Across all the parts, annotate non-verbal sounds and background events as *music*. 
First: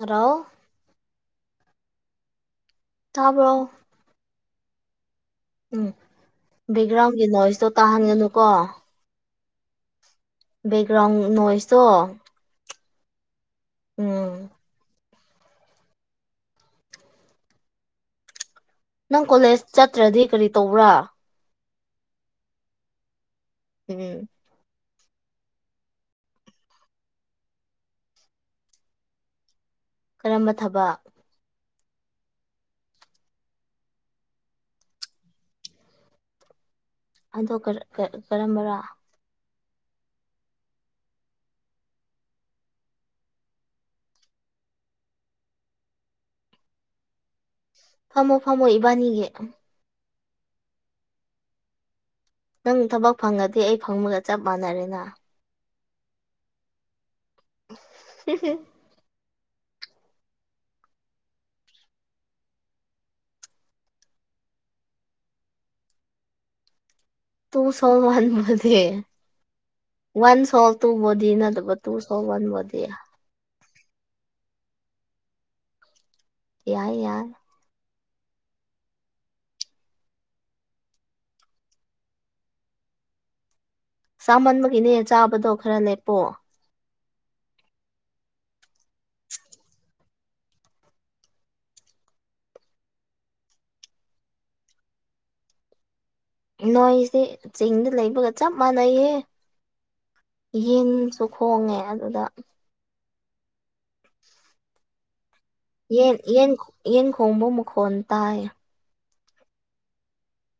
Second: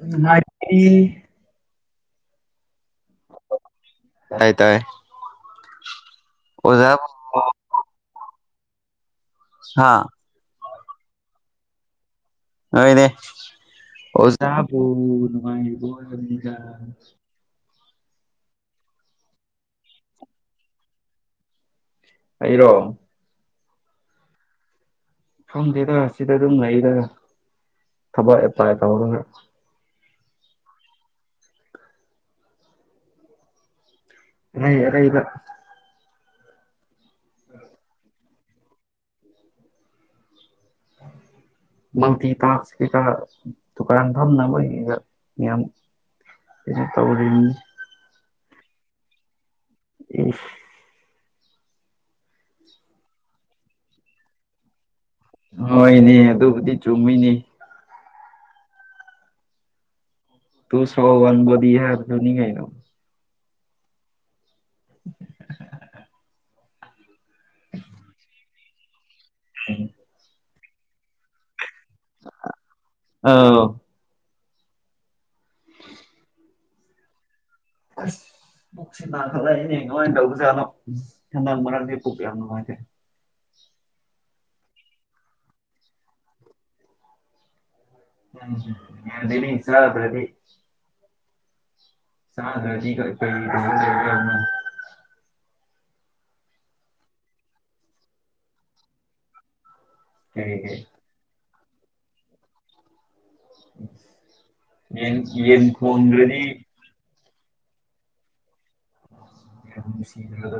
Hello ꯇꯥꯕ꯭ꯔꯣ ꯇꯥꯏ ꯇꯥꯏ ꯎꯝ ꯑꯣꯖꯥꯕꯨ ꯕꯦꯛꯒ꯭ꯔꯥꯎꯟꯒꯤ ꯅꯣꯏꯁꯇꯣ ꯇꯥꯍꯟꯒꯅꯨꯀꯣ ꯍꯥꯥ ꯕꯦꯛꯒ꯭ꯔꯥꯎꯟ ꯅꯣꯏꯁꯇꯣ ꯍꯣꯏꯅꯦ ꯎꯝ ꯑꯣꯖꯥꯕꯨ ꯅꯨꯡꯉꯥꯏꯔꯤꯕꯣ ꯍꯥꯏꯕꯅꯤꯗ ꯅꯪ ꯀꯣꯂꯦꯖ ꯆꯠꯇ꯭ꯔꯗꯤ ꯀꯔꯤ ꯇꯧꯕ꯭ꯔꯥ ꯑꯩꯔꯣ ꯎꯝ ꯈꯪꯗꯦꯗ ꯁꯤꯗ ꯑꯗꯨꯝ ꯂꯩꯗ ꯊꯕꯛ ꯑꯦꯄ꯭ꯂꯥꯏ ꯇꯧꯔꯒ ꯀꯔꯝꯕ ꯊꯕꯛ ꯑꯔꯩ ꯑꯔꯩꯕ ꯑꯗꯣ ꯀꯔ ꯀ ꯀꯔꯝꯕꯔꯥ ꯃꯜꯇꯤ ꯇꯥꯛꯁ *unintelligible* ꯗꯨꯀꯥꯟ ꯐꯝꯅꯕꯩꯒ ꯌꯥꯝ ꯀꯩꯅꯣ ꯇꯧꯔꯤꯅꯤ ꯐꯝꯃꯣ ꯐꯝꯃꯣ ꯏꯕꯥꯅꯤꯒꯤ ꯏꯁ ꯅꯪ ꯊꯕꯛ ꯐꯪꯉꯗꯤ ꯑꯩ ꯐꯪꯕꯒ ꯆꯞ ꯃꯥꯟꯅꯔꯦꯅ ꯍꯣꯏꯅꯦ ꯑꯗꯨꯕꯨꯗꯤ ꯆꯨꯝꯃꯤꯅꯦ *unintelligible* ꯇꯨꯁꯣ *unintelligible* ꯍꯥꯏꯕꯗꯨꯅꯤꯀꯩꯅꯣ *unintelligible* ꯇꯨ ꯁꯣ ꯋꯥꯟꯕꯣꯗꯤ ꯎꯝ ꯋꯥꯟ ꯁꯣꯜ ꯇꯨ ꯕꯣꯗꯤ ꯅꯠꯇꯕ ꯇꯨ ꯁꯣꯜ ꯋꯥꯟ ꯕꯣꯗꯤ ꯑꯥꯎ *unintelligible* ꯌꯥꯏ ꯌꯥꯏ ꯑꯁ ꯄꯨꯛꯁꯤ ꯅꯥꯈꯠꯂꯛꯏꯅꯦ ꯀꯃꯥꯏꯟ ꯇꯧꯕꯖꯥꯠꯅꯣ ꯑꯁ ꯍꯟꯗꯛ ꯃꯔꯥꯡꯗꯤ ꯄꯨꯛ ꯌꯥꯝ ꯅꯨꯡꯉꯥꯏꯇꯦ ꯆꯥꯃꯟꯕꯒꯤꯅꯦ ꯆꯥꯕꯗꯣ ꯈꯔ ꯂꯦꯞꯄꯣ ꯎꯝ ꯌꯥꯗꯦꯅꯦ ꯆꯥꯗ꯭ꯔꯗꯤ ꯆꯥꯗꯔꯗꯤ ꯀꯔꯤ ꯇꯧꯒꯗꯧꯒꯗꯝꯅꯣ ꯅꯣꯏꯁꯦ ꯆꯤꯡꯗ ꯂꯩꯕꯒ ꯆꯞ ꯃꯥꯟꯅꯩꯍꯦ ꯀꯔꯤ ꯀꯔꯤ ꯌꯦꯟꯁꯨ ꯈꯣꯡꯉꯦ ꯑꯗꯨꯗ ꯌꯦꯟ ꯌꯦꯟ ꯌꯦꯟ ꯈꯣꯡꯗ꯭ꯔꯗꯤ ꯌꯦꯟ ꯌꯦꯟ ꯈꯣꯡꯕ ꯃꯈꯣꯟ ꯇꯥꯏ ꯌꯥꯝ ꯅꯨꯡꯁꯤꯕꯤꯕꯗꯣ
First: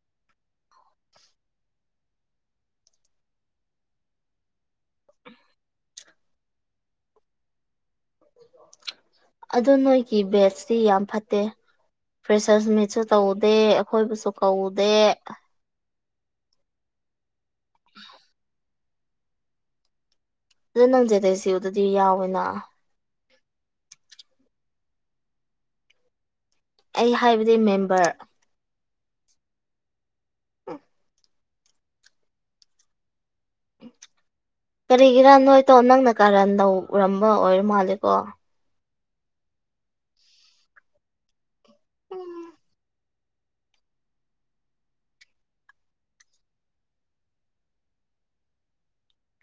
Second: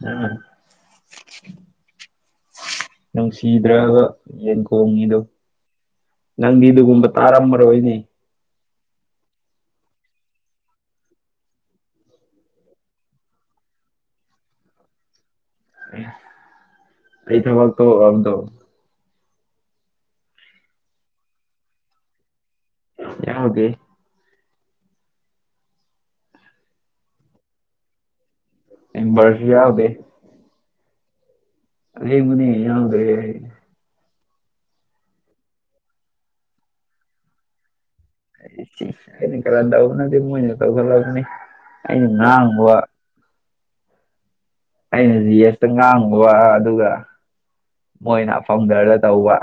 *unintelligible* ꯅꯨꯡꯁꯤꯗ꯭ꯔꯕ ꯌꯦꯟ ꯈꯣꯡꯉꯤꯗꯣ ꯅꯪꯗꯤ ꯗꯨꯒꯨꯝꯕ ꯇꯥꯔꯝꯃꯔꯣꯏꯅꯦ ꯑꯗꯨ ꯅꯣꯏꯒꯤ ꯕꯦꯁꯇꯤ ꯌꯥꯝ ꯐꯠꯇꯦ ꯐ꯭ꯔꯦꯁꯔꯁ ꯃꯤꯠꯁꯨ ꯇꯧꯗꯦ ꯑꯩꯈꯣꯏꯕꯨꯁꯨ ꯀꯧꯗꯦ ꯑꯦ ꯀꯔꯤ ꯊꯕꯛꯇꯣ ꯑꯗꯨꯝ ꯇꯧ *unintelligible* ꯑꯗꯨꯗꯤ ꯌꯥꯎꯋꯤꯅ ꯌꯥꯎꯗꯦ ꯑꯩ ꯍꯥꯏꯕꯗꯤ ꯃꯦꯝꯕꯔ ꯃꯦꯝꯕꯔꯁꯨ ꯌꯥꯎꯗꯦ ꯎꯝ ꯑꯁꯦꯡꯃꯥꯅꯦ ꯌꯥꯎꯗ꯭ꯔꯦ ꯀꯔꯤꯒꯤꯔꯥ ꯅꯣꯏꯇꯣ ꯅꯪꯅ ꯀꯥꯔꯟ ꯅꯧꯔꯝꯕ ꯑꯣꯏꯔ ꯃꯥꯜꯂꯦꯀꯣ ꯑꯩꯅ ꯀꯔꯟ ꯇꯧꯕꯅꯦ ꯑꯗꯨ ꯃꯣꯏꯅ ꯇꯧꯈꯠꯂꯛꯕꯅꯤ ꯑꯩꯅ ꯉꯥꯡꯕ ꯑꯩꯅ ꯖꯤ ꯑꯦꯁꯇ ꯉꯥꯡꯉꯨꯕ ꯑꯗꯨꯒ ꯃꯣꯏꯅ ꯐꯝꯗꯔꯗ ꯇꯧꯕ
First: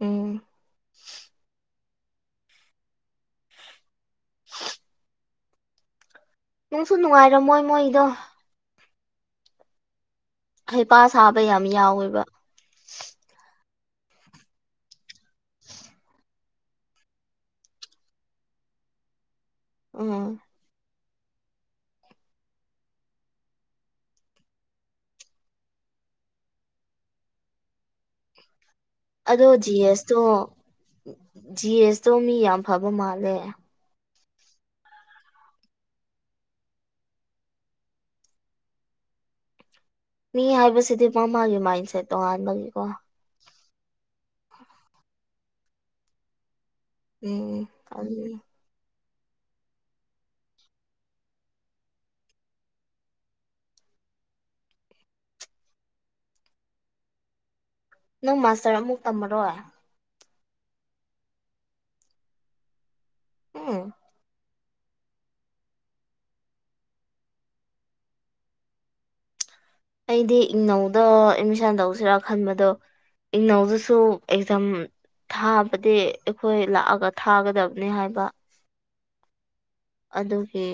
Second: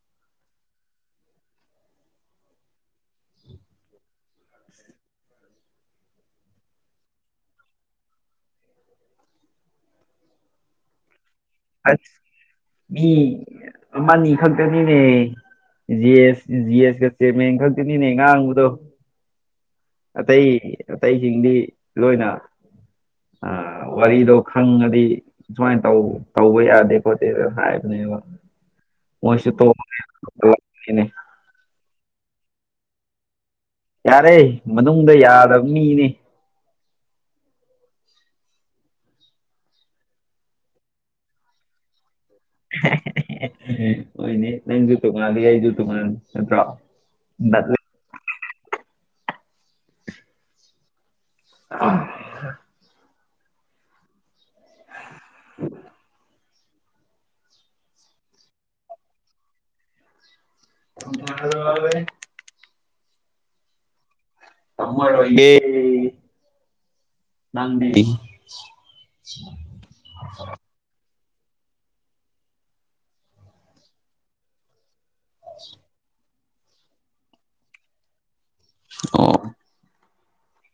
ꯎꯝ ꯅꯨꯡꯁꯨ ꯅꯨꯡꯉꯥꯏꯔꯝꯃꯣꯏ ꯃꯣꯏꯗꯣ ꯍꯩꯄꯥ ꯁꯥꯕ ꯌꯥꯝ ꯑꯁ ꯌꯥꯎꯋꯦꯕ ꯃꯤ ꯑꯃꯅꯤ ꯈꯛꯇꯅꯤꯅꯦ ꯖꯤ ꯑꯦꯁ ꯖꯤ ꯑꯦꯁꯀ ꯆꯤꯔꯃꯦꯟ ꯈꯛꯇꯅꯤꯅꯦ ꯉꯥꯡꯕꯗꯣ ꯎꯝ ꯑꯇꯩ ꯑꯇꯩꯁꯤꯡꯗꯤ ꯂꯣꯏꯅ ꯑ ꯋꯥꯔꯤꯗꯣ ꯈꯪꯉꯗꯤ ꯑꯁꯨꯃꯥꯏꯟ ꯇꯧ ꯇꯧꯕ ꯌꯥꯗꯦꯀꯣꯠꯇꯦꯗꯪ ꯍꯥꯏꯕꯅꯦꯕ ꯑꯗꯣ ꯃꯣꯏꯁꯨ ꯖꯤ ꯑꯦꯁꯇꯣ *unintelligible* ꯖꯤ ꯑꯦꯁꯇꯣ ꯃꯤ ꯌꯥꯝ ꯐꯕ ꯃꯥꯜꯂꯦ ꯌꯥꯔꯦ ꯃꯅꯨꯡꯗ ꯌꯥꯗꯕ ꯃꯤꯅꯤ ꯃꯤ ꯍꯥꯏꯕꯁꯤꯗꯤ ꯃꯥꯃꯥꯒꯤ ꯃꯥꯏꯟꯁꯦꯠ ꯇꯣꯉꯥꯟꯕꯒꯤꯀꯣ ꯍꯨꯏꯅꯦ ꯍꯣꯏꯅꯦ ꯅꯪꯁꯨ ꯇꯣꯡꯉꯥꯜꯂꯤ ꯑꯩꯁꯨ ꯇꯣꯡꯉꯥꯜꯂꯤ ꯅꯠꯇ꯭ꯔꯣ ꯅꯠꯂꯦ. *unintelligible* ꯑ ꯎ ꯅꯪ ꯃꯥꯁꯇꯔ ꯑꯃꯨꯛ ꯇꯝꯃꯔꯣ *unintelligible* ꯎ ꯇꯝꯃꯔꯣꯏꯒꯦ ꯂꯥꯡꯗꯦ ꯑꯩꯗꯤ ꯏꯪꯅꯧ ꯑꯗꯣ ꯑꯦꯠꯃꯤꯁꯟ ꯇꯧꯁꯤꯔꯥ ꯈꯟꯕꯗꯣ ꯏꯅꯧꯗꯨꯁꯨ ꯑꯦꯛꯖꯝ ꯊꯥꯕꯗꯤ ꯑꯩꯈꯣꯏ ꯂꯥꯛꯑꯒ ꯊꯥꯒꯗꯕꯅꯤ ꯍꯥꯏꯕ ꯑꯣ ꯑꯗꯨꯒꯤ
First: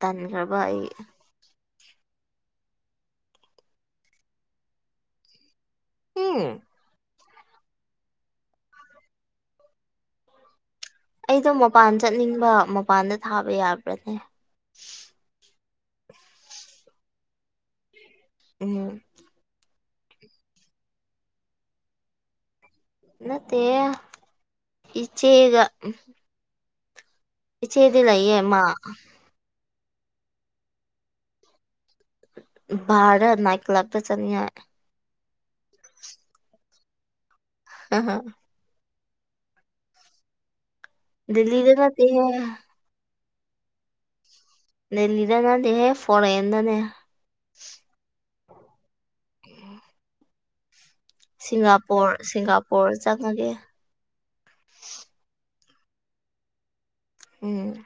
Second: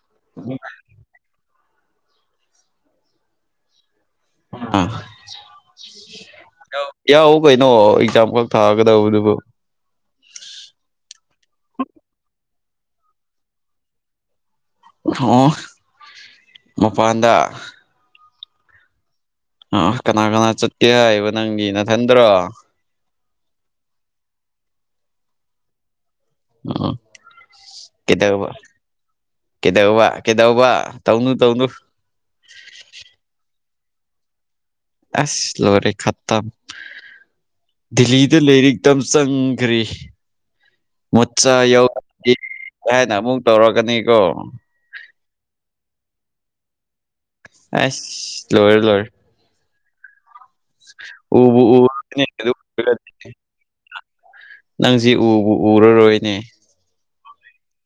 ꯇꯟꯈ꯭ꯔꯕ ꯑꯩ ꯑ ꯎꯝ ꯌꯥꯎ ꯀꯩꯅꯣ ꯑꯦꯛꯖꯥꯝꯈꯛ ꯊꯥꯒꯗꯧꯕꯗꯨꯕꯨ ꯑꯩꯗꯣ ꯃꯄꯥꯟ ꯆꯠꯅꯤꯡꯕ ꯃꯄꯥꯟꯗ ꯊꯥꯕ ꯌꯥꯕ꯭ꯔꯅꯦ *unintelligible* ꯃꯄꯥꯟꯗ ꯎꯝ ꯑꯥ ꯀꯅꯥ ꯀꯅꯥ ꯆꯠꯀꯦ ꯍꯥꯏꯕ ꯅꯪꯒꯤ ꯅꯊꯟꯗ꯭ꯔꯣ ꯅꯠꯇꯦ ꯏꯆꯦꯒ ꯎ ꯏꯆꯦꯗꯤ ꯂꯩꯌꯦ ꯑꯃ ꯀꯩꯗꯧꯕ ꯀꯩꯗꯧꯕ ꯇꯧꯅꯨ ꯇꯧꯅꯨ ꯕꯥꯥꯔꯗ ꯅꯥꯏꯗ ꯀꯂꯞꯇ ꯆꯠꯅꯤꯡꯉꯥꯏ ꯑꯁ ꯂꯣꯏꯔꯦ ꯈꯠꯇꯝ ꯗꯤꯂꯤꯗ ꯂꯩꯔꯤꯛ ꯇꯝ ꯆꯪꯒ꯭ꯔꯦ ꯃꯣꯠꯆꯥ ꯗꯦꯜꯂꯤꯗ ꯌꯥꯎꯔꯛ ꯅꯠꯇꯦꯍꯦ ꯑꯦ ꯍꯥꯏꯅ ꯑꯃꯨꯛ ꯇꯧꯔꯛꯀꯅꯤꯀꯣ ꯗꯦꯂꯤꯗ ꯅꯠꯇꯦ ꯍꯦ ꯐꯣꯔꯦꯟꯗꯅꯦ ꯑꯁ ꯂꯣꯏꯔꯦ ꯂꯣꯏꯔꯦ ꯎꯕꯨ ꯁꯤꯡꯒꯥꯄꯨꯔ ꯎꯔꯅꯤ ꯑꯗꯨ ꯁꯤꯡꯒꯥꯄꯨꯔ ꯆꯪꯉꯒꯦ ꯅꯪꯖꯤ ꯎꯕꯨ ꯎꯔ ꯔꯣꯏꯅꯦ ꯎꯝ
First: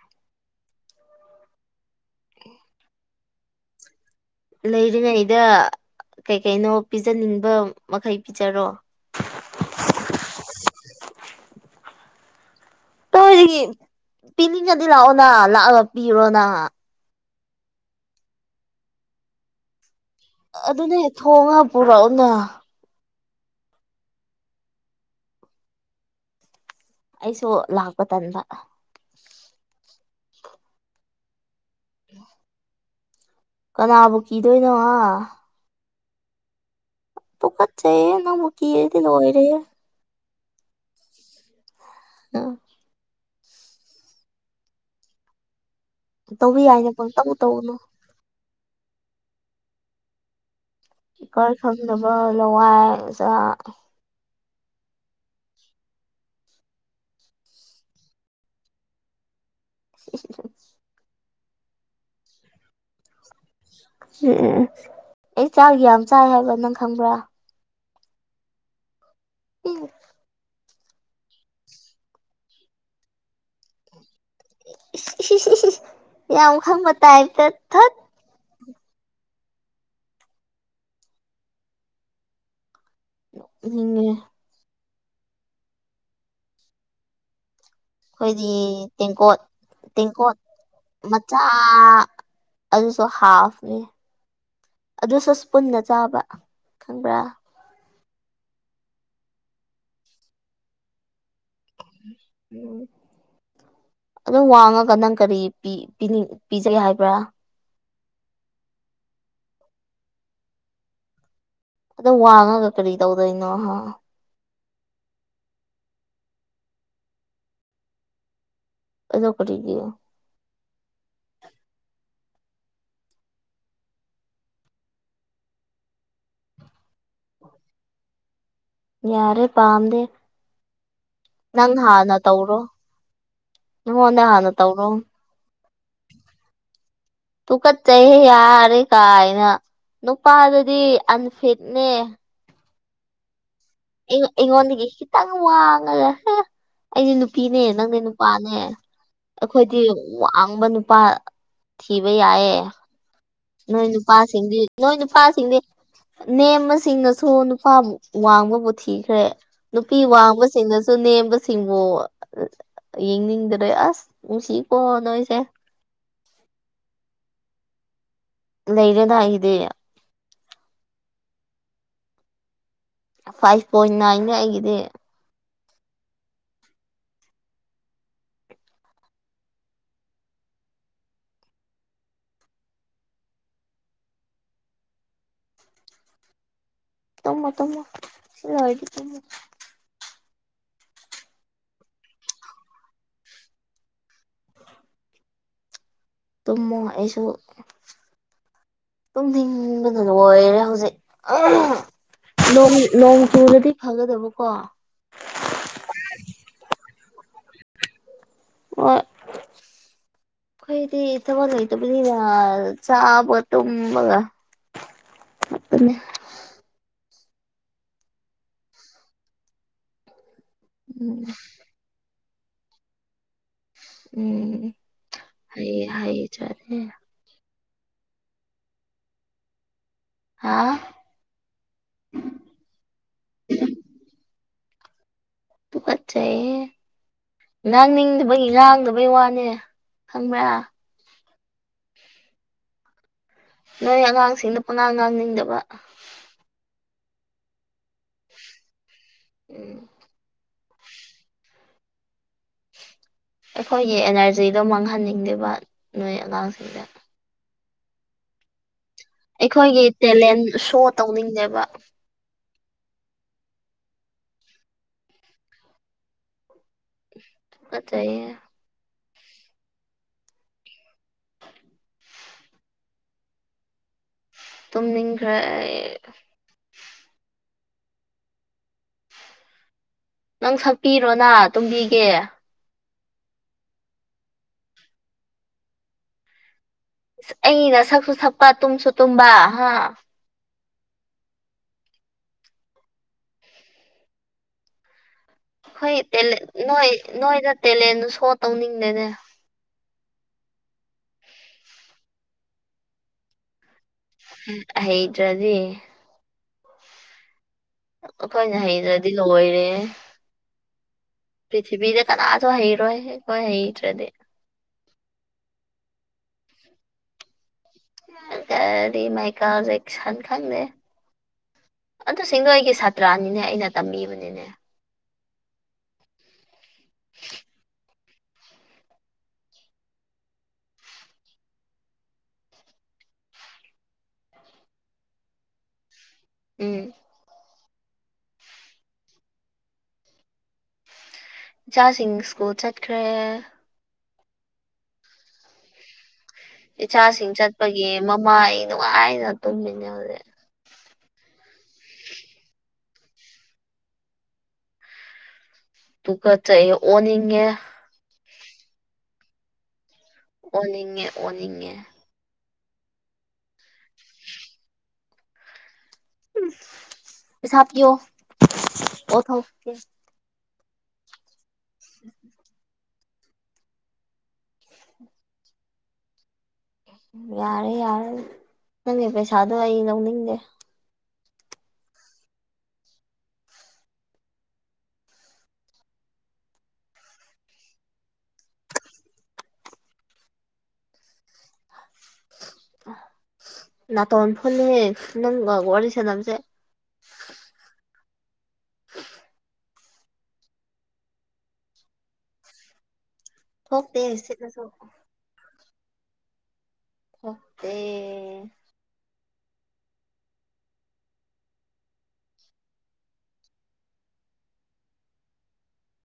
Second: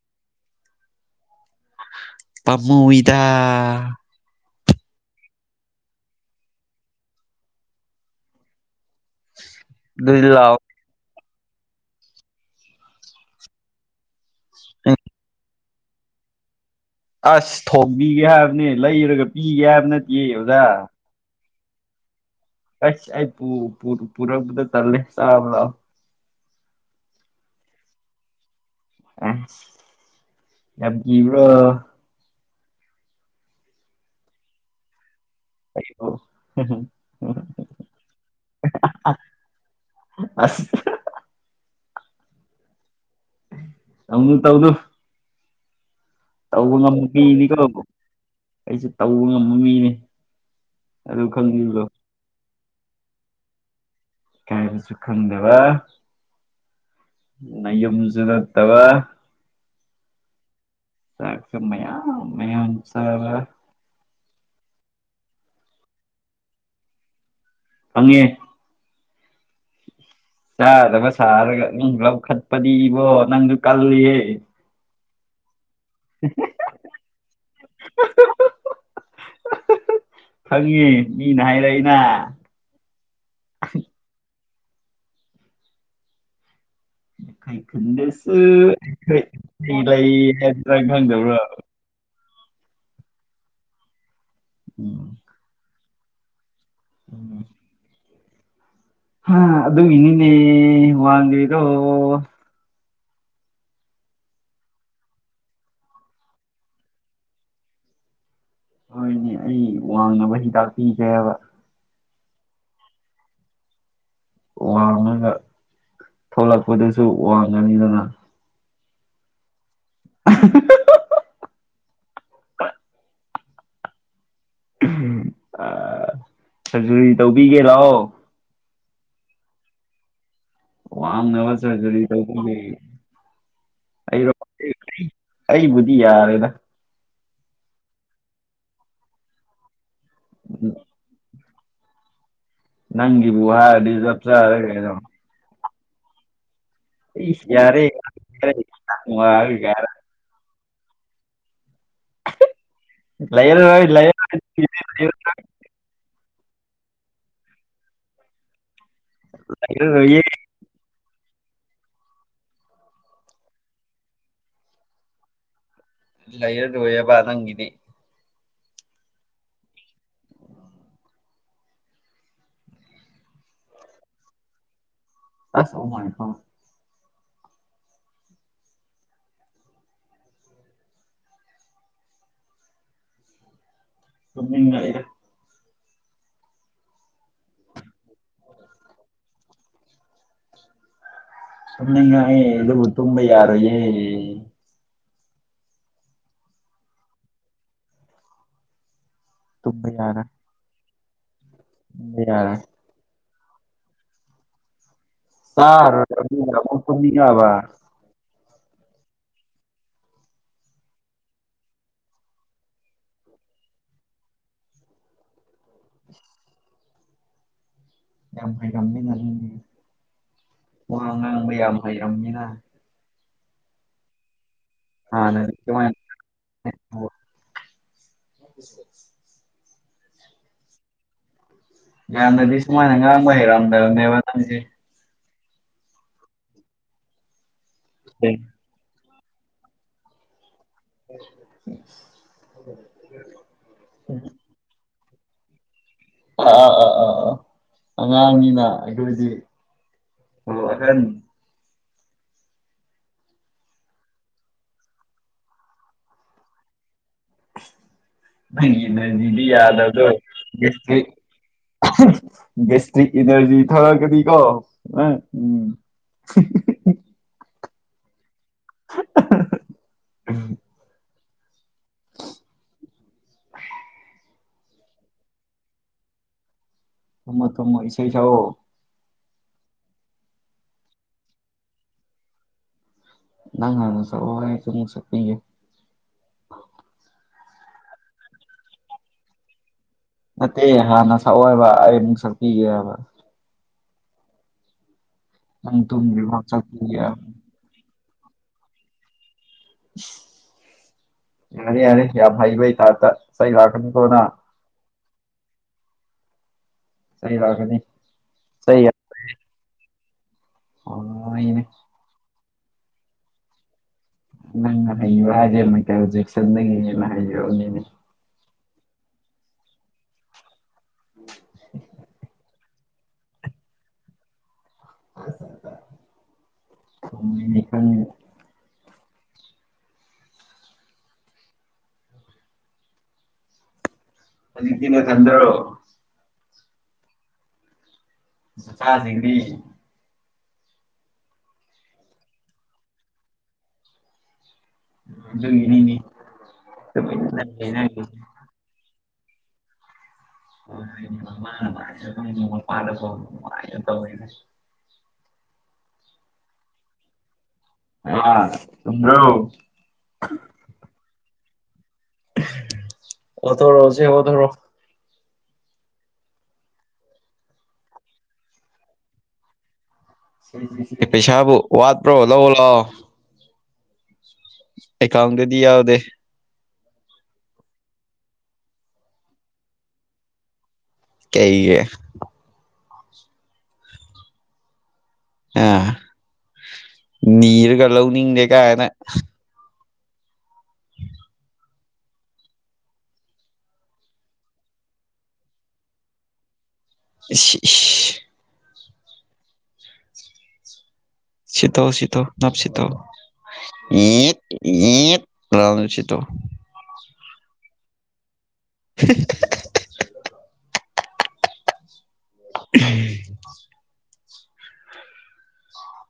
ꯄꯥꯝꯃꯨꯏꯗ ꯂꯩꯔꯤꯉꯩꯩꯗ ꯀꯩꯀꯩꯅꯣ ꯄꯤꯖꯅꯤꯡꯕ ꯃꯈꯩ ꯄꯤꯖꯔꯣ ꯑꯗꯨꯏꯗꯤ ꯂꯥꯛꯑꯣ ꯗꯣꯏꯗꯤ ꯄꯤꯅꯤꯡꯉꯗꯤ ꯂꯥꯛꯑꯣꯅ ꯂꯥꯛꯑꯒ ꯄꯤꯔꯣꯅꯥ ꯑꯁ ꯊꯣꯡꯕꯤꯒꯦ ꯍꯥꯏꯕꯅꯦ ꯂꯩꯔꯒ ꯄꯤꯒꯦ ꯍꯥꯏꯕ ꯅꯠ ꯑꯗꯨꯅꯦ ꯊꯣꯡꯉꯒ ꯄꯨꯔꯛꯑꯣꯅ ꯑꯁ ꯑꯩ ꯄꯨ ꯄꯨ ꯄꯨꯔꯛꯄꯗꯣ ꯇꯜꯂꯦ ꯆꯥꯔꯨ ꯂꯥꯛꯑꯣ ꯑꯩꯁꯨ ꯂꯥꯛꯄ ꯇꯟꯕ ꯑꯁ ꯌꯥꯝ ꯀꯤꯕ꯭ꯔꯣ *inaudible* ꯀꯅꯥꯕꯨ ꯀꯤꯗꯣꯏꯅꯣ ꯍꯥ ꯑꯩꯕꯨ ꯇꯨꯀꯠꯆꯩꯍꯦ ꯅꯪꯕꯨ ꯀꯤꯔꯗꯤ ꯂꯣꯏꯔꯦꯍꯦ ꯑꯁ ꯍꯥ ꯍꯥ ꯑ ꯇꯧꯅꯨ ꯇꯧꯅꯨ ꯇꯧꯕ ꯌꯥꯏꯅ ꯉꯝꯕ ꯄꯪꯇꯧ ꯃꯤꯅꯤꯀꯣ ꯇꯧꯒꯅꯨ ꯑꯩꯁꯨ ꯇꯧꯕ ꯉꯝꯕ ꯃꯤꯅꯤ ꯑꯗꯨ ꯏꯀꯥꯏ ꯈꯪꯕꯤꯕ꯭ꯔꯣ ꯈꯪꯗꯕ ꯂꯋꯥꯏ ꯃꯆꯥ ꯏꯀꯥꯏꯕꯁꯨ ꯈꯪꯗꯕꯥ ꯅꯌꯨꯝꯁꯨ ꯅꯠꯇꯕ ꯎꯝ ꯎꯝ ꯆꯥꯛꯁꯨ ꯃꯌꯥꯝ ꯃꯌꯥꯝ ꯆꯥꯕ ꯎꯝꯎꯝ ꯑꯩ ꯆꯥꯛ ꯌꯥꯝ ꯆꯥꯏ ꯍꯥꯏꯕ ꯅꯪ ꯈꯪꯕ꯭ꯔꯥ ꯈꯪꯉꯦ *unintelligible* ꯆꯥꯗꯕ ꯁꯥꯔꯒ ꯃꯤ ꯂꯧꯈꯠꯄꯗꯤ ꯏꯕꯣ ꯅꯪꯁꯨ ꯀꯜꯂꯤꯍꯦ ꯏꯁꯤꯁ ꯁꯤꯁ ꯁꯤꯁ ꯌꯥꯝ ꯈꯪꯕ ꯇꯥꯏꯞꯇ ꯊꯠ ꯈꯣꯉꯦ ꯃꯤꯅ ꯍꯥꯏꯔꯛꯏꯅ ꯅꯣꯛꯅꯤꯡꯉꯦ ꯑꯩꯈꯣꯏꯗꯤ ꯇꯦꯡꯀꯣꯠ ꯇꯦꯡꯀꯣꯠ ꯃꯆꯥ ꯑꯗꯨꯁꯨ ꯍꯥꯐꯅꯤ ꯑꯗꯨꯁꯨ ꯁ꯭ꯄꯨꯟꯅ ꯆꯥꯕ ꯈꯪꯕ꯭ꯔꯥ ꯍꯥ ꯑꯗꯨꯒꯤꯅꯤꯅꯦ ꯋꯥꯡꯗ꯭ꯔꯤꯗꯣ ꯎꯝ ꯑꯗꯨ ꯋꯥꯡꯉꯒ ꯅꯪ ꯀꯔꯤ ꯄꯤ ꯄꯤꯅꯤꯡ ꯄꯤꯖꯒꯦ ꯍꯥꯏꯕ꯭ꯔꯥ ꯍꯣꯏꯅꯦ ꯑꯩ ꯋꯥꯡꯅꯕ ꯍꯤꯗꯥꯛ ꯄꯤꯒꯦ ꯍꯥꯏꯕ ꯑꯗꯣ ꯋꯥꯡꯉꯒ ꯀꯔꯤ ꯇꯧꯗꯣꯏꯅꯣ ꯍꯥ ꯋꯥꯡꯉꯒ ꯊꯣꯛꯂꯛꯄꯗꯁꯨ ꯋꯥꯡꯉꯅꯤꯗꯅ ꯑꯗꯣ ꯀꯔꯤꯒꯤ *unintelligible* *unintelligible* ꯁꯔꯖꯔꯤ ꯇꯧꯕꯤꯒꯦ ꯂꯥꯛꯑꯣ ꯌꯥꯔꯦ ꯄꯥꯝꯗꯦ ꯋꯥꯡꯅꯕ ꯅꯪ ꯁꯔꯖꯔꯤ ꯍꯥꯟꯅ ꯇꯧꯕꯤꯒꯦ ꯇꯧꯔꯣ ꯅꯪꯉꯣꯟꯗ ꯑꯩꯔꯣ ꯍꯥꯟꯅ ꯇꯧꯔꯣ ꯑꯩꯕꯨꯗꯤ ꯌꯥꯔꯦꯗ ꯇꯨꯀꯠꯆꯩꯍꯦ ꯌꯥꯔꯦ ꯀꯥꯏꯅ ꯅꯨꯄꯥꯗꯗꯤ ꯑꯟꯐꯤꯠ ꯅꯦ ꯅꯪꯒꯤꯕꯨ ꯍꯥꯏꯔꯗꯤ ꯆꯞ ꯆꯥꯔꯦ ꯑꯩꯉꯣꯟꯗꯒꯤ ꯀꯩꯅꯣ ꯈꯤꯇꯪ ꯋꯥꯡꯉꯒ ꯍꯥ ꯑꯩꯗꯤ ꯅꯨꯄꯤꯅꯦ ꯅꯪꯅ ꯅꯨꯄꯥꯅꯦ ꯑꯩꯈꯣꯏꯗꯤ ꯋꯥꯡꯕ ꯅꯨꯄꯥ ꯊꯤꯕ ꯌꯥꯏꯌꯦ ꯅꯣꯏ ꯅꯨꯄꯥꯁꯤꯡꯗꯤ ꯅꯣꯏ ꯅꯨꯄꯥꯁꯤꯡꯗꯤ ꯅꯦꯝꯕꯁꯤꯡꯅꯁꯨ ꯅꯨꯄꯥꯕꯨ ꯋꯥꯡꯕꯕꯨ ꯊꯤ ꯈ꯭ꯔꯦ ꯅꯨꯄꯤ ꯋꯥꯡꯕꯁꯤꯡꯅꯁꯨ ꯅꯦꯝꯕꯁꯤꯡꯕꯨ ꯌꯦꯡꯅꯤꯡꯗ꯭ꯔꯦ ꯑꯁ ꯅꯨꯡꯁꯤꯀꯣ ꯅꯣꯏꯁꯦ ꯂꯩꯔꯔꯣꯏꯑꯕ ꯅꯪꯒꯤꯗꯤ ꯂꯩꯔꯗꯥꯏ ꯑꯩꯒꯤ ꯐꯥꯏꯚ ꯄꯣꯏꯟ ꯅꯥꯏꯟꯅꯦ ꯑꯩꯒꯤꯗꯤ ꯑꯁ ꯑꯣ ꯃꯥꯏ ꯒꯣ ꯇꯨꯝꯅꯤꯡꯔꯛꯑꯦꯍꯦ ꯇꯨꯝꯃꯣ ꯇꯨꯝꯃꯣ ꯁꯤ ꯂꯣꯏꯔꯗꯤ ꯇꯨꯝꯃꯣ ꯇꯨꯝꯅꯤꯡꯉꯛꯑꯦ ꯑꯗꯨꯕꯨ ꯇꯨꯝꯕ ꯌꯥꯔꯣꯏꯌꯦ ꯇꯨꯝꯃꯣ ꯑꯩꯁꯨ ꯇꯨꯝꯕ ꯇꯨꯝꯅꯤꯡꯕꯅ ꯌꯥꯔꯣꯏ ꯂꯣꯏꯔꯦ ꯍꯧꯖꯤꯛ ꯇꯨꯝꯕ ꯌꯥꯔꯣꯏ ꯅꯣꯡ ꯅꯣꯡ ꯆꯨꯔꯗꯤ ꯐꯒꯗꯕꯀꯣ ꯆꯥ ꯂꯣꯏꯔꯛꯑꯝꯅꯤꯅ ꯑꯃꯨꯛ ꯇꯨꯝꯅꯤꯡꯉꯛꯑꯕ ꯑꯣꯏ ꯑꯩꯈꯣꯏꯗꯤ ꯊꯕꯛ ꯂꯩꯇꯕꯅꯤꯅ ꯆꯥꯕꯒ ꯇꯨꯝꯕꯒ ꯑꯗꯨꯅꯦ ꯌꯥꯝ ꯍꯩꯔꯝꯃꯤꯅ ꯅꯪꯗꯤ ꯋꯥ ꯎꯝ ꯉꯥꯡꯕ ꯌꯥꯝ ꯍꯩꯔꯝꯃꯤꯅ ꯎꯝ ꯍꯥꯟꯅꯗꯤ ꯍꯩ ꯁꯨꯃꯥꯏꯅ ꯍꯥꯏ ꯆꯥꯠꯅꯦ *unintelligible* ꯍꯥ ꯌꯥꯝꯅꯗꯤ ꯁꯨꯃꯥꯏꯅ ꯉꯥꯡꯕ ꯍꯩꯔꯝꯗꯕꯅꯦꯕ ꯅꯪꯖꯦ ꯇꯨꯀꯠꯆꯩꯍꯦ ꯉꯥꯡꯅꯤꯡꯗꯕꯒꯤ ꯉꯥꯡꯗꯕꯩ ꯋꯥꯅꯦ ꯈꯪꯕ꯭ꯔꯥ *unintelligible* ꯅꯣꯏ ꯑꯉꯥꯡꯁꯤꯡꯗ ꯄꯪꯉꯥꯡ ꯉꯥꯡꯅꯤꯡꯗꯕ ꯑꯥ ꯑꯥ ꯑꯥ ꯑꯥ ꯑꯥ ꯑꯉꯥꯡꯅꯤꯅ ꯑꯗꯨꯗꯤ ꯎꯝ ꯑꯣ ꯑꯍꯟ ꯑꯩꯈꯣꯏꯒꯤ ꯑꯦꯅꯔꯖꯤꯗꯣ ꯃꯥꯡꯍꯟꯅꯤꯡꯗꯦꯕ ꯅꯣꯏ ꯑꯉꯥꯡꯁꯤꯡꯗ ꯗꯤꯒꯤ ꯏꯅꯔꯖꯤꯗꯤ ꯑꯩꯈꯣꯏꯒꯤ ꯌꯥꯗꯕꯗꯣ ꯇꯦꯂꯦꯟ ꯁꯣ ꯒꯦꯁꯇ꯭ꯔꯤꯛ ꯇꯧꯅꯤꯡꯗꯦꯕ ꯒꯦꯁꯇ꯭ꯔꯤꯛ ꯏꯅꯔꯖꯤ ꯊꯛꯑꯒꯗꯤꯀꯣ ꯅꯪ ꯎꯝ ꯇꯨꯀꯠꯆꯩꯍꯦ *unintelligible* ꯇꯨꯝ ꯅꯤꯡꯈ꯭ꯔꯦ ꯑꯩ ꯊꯨꯝꯃ‌ꯣ ꯊꯨꯝꯃ‌ꯣ ꯏꯁꯩ ꯁꯛꯑ‌ꯣ ꯅꯪ ꯁꯛꯄꯤꯔꯣꯅ ꯇꯨꯝꯕꯤꯒꯦ ꯅꯪ ꯍꯥꯟꯅ ꯁꯛꯑ‌ꯣ ꯑꯩꯁꯨ ꯑꯃꯨꯛ ꯁꯛꯄꯤꯒ‌ꯦ ꯑꯩꯅ ꯁꯛꯁꯨ ꯁꯛꯄ ꯇꯨꯝꯁꯨ ꯇꯨꯝꯕ ꯍꯥ ꯅꯠꯇꯦ ꯍꯥꯟꯅ ꯁꯛꯑꯣꯏꯕ ꯑꯩ ꯑꯃꯅꯨꯡ ꯁꯛꯄꯤꯒꯦ ꯍꯥꯏꯕ ꯅꯪ ꯇꯨꯝꯗ꯭ꯔꯤꯐꯥꯎ ꯑꯩꯈꯣꯏ ꯅꯣꯏ ꯁꯛꯄꯤꯒꯦ ꯍꯥꯏꯕ ꯅꯣꯏꯗ ꯇꯦꯂꯦꯟꯗꯨ ꯁꯣ ꯇꯧꯅꯤꯡꯗꯦꯅꯦ ꯌꯥꯔ‌ꯦ ꯌꯥꯔꯦ ꯌꯥꯝ ꯍꯩꯕꯩ ꯇꯥꯏꯞꯇ ꯆꯩ ꯂꯥꯛꯀꯅꯤꯀ‌ꯣ ꯑꯉꯥꯡ ꯍꯩ ꯇ꯭ꯔꯗꯤ ꯆꯩ ꯂꯥꯛꯀꯅꯤ ꯑꯩꯈꯣꯏꯅ ꯆꯩ ꯍꯩꯗ꯭ꯔꯗꯤ ꯂꯣꯏꯔꯦꯍ‌ꯦ ꯍꯣꯏꯅꯦ ꯄ꯭ꯔꯤꯊꯤꯕꯤꯗ ꯀꯅꯥꯁꯨ ꯍꯩꯔꯣꯏ ꯑꯩꯈꯣꯏ ꯍꯩꯇꯔꯗꯤ ꯅꯪꯅ ꯍꯩꯕꯥ ꯍꯥꯏꯖꯦ ꯃꯥꯏꯀ‌ꯦꯜ ꯖꯦꯛꯁꯟꯗꯒꯤ‌ ꯍ‌ꯦꯟꯅ *unintelligible* ꯍꯥꯏꯌꯣ ꯅꯅꯦ ꯀꯔꯤ ꯃꯥꯏꯀꯦꯜ ꯖ‌ꯦꯛꯁꯟ ꯈꯪꯗꯦ ꯑꯗꯨꯁꯤꯡꯗꯣ ꯑꯩꯒꯤ ꯁꯥ ꯆꯠꯇ꯭ꯔꯥꯅꯤꯅꯦ ꯑꯩꯅ ꯇꯝꯕꯤꯕꯅꯤꯅꯦ ꯑ *unintelligible* ꯍꯧꯖꯤꯛꯇꯤ ꯅꯊꯟꯗꯔ‌ꯣ ꯎꯝ ꯅꯨꯄꯥꯁꯤꯡꯗꯤ ꯏꯆꯥꯁꯤꯡ ꯁ꯭ꯀꯨꯜ ꯆꯠꯈ꯭ꯔꯦ ꯑꯗꯨꯒꯤꯅꯤꯅꯦ ꯏꯆꯥꯁꯤꯡ ꯇꯨꯃꯤꯟꯅ ꯂꯩꯌꯦ ꯆꯠꯄꯒꯤ ꯅꯪꯒꯤꯁꯦ ꯃꯃꯥ ꯑꯩ ꯅꯨꯡꯉꯥꯏꯅ ꯇꯨꯝꯃꯤꯅꯦ ꯍꯧꯖꯤꯛ *unintelligible* ꯇꯨꯒꯠꯆꯩ ꯑꯣꯅꯤꯡꯉꯦ *unintelligible* ꯑꯣꯅꯤꯡꯉꯦ ꯑꯣꯅꯤꯡꯉꯦ ꯑꯣꯊꯣꯔꯣꯁꯦ ꯑꯣꯊꯣꯔꯣ *unintelligible* ꯄꯩꯁꯥ ꯄꯤꯌꯣ ꯑꯣꯊꯣꯛꯀꯦ ꯄꯩꯁꯥꯕꯨ ꯋꯥꯠꯄ꯭ꯔꯣ ꯂꯧ ꯂꯥꯎ ꯑꯦꯀꯥꯎꯟꯗꯗꯤ ꯌꯥꯎꯗꯦ ꯌꯥꯔꯦ ꯌꯥꯔꯦ ꯅꯪꯒꯤ ꯄꯩꯁꯥꯗꯣ ꯑꯩ ꯂꯧꯅꯤꯡꯗꯦ ꯀꯩꯌ‌ꯦ ꯍꯥ ꯅꯤꯔꯒ ꯂꯧꯅꯤꯡꯗꯦ ꯀꯥꯏꯅ ꯅꯥꯇꯣꯟ ꯐꯨꯜꯂꯦꯍꯦ ꯅꯪꯒ ꯋꯥꯔꯤ ꯁꯥꯟꯅꯕꯁꯦ *unintelligible* ꯁꯤꯠꯇꯣ ꯁꯤꯠꯇꯣ ꯅꯞ ꯁꯤꯠꯇꯣ ꯊꯣꯛꯇꯦ ꯁꯤꯠꯂꯁꯨ ꯂꯥꯎꯅ ꯁꯤꯠꯇꯣ ꯊꯣꯛꯇꯦ *unintelligible* *unintelligible*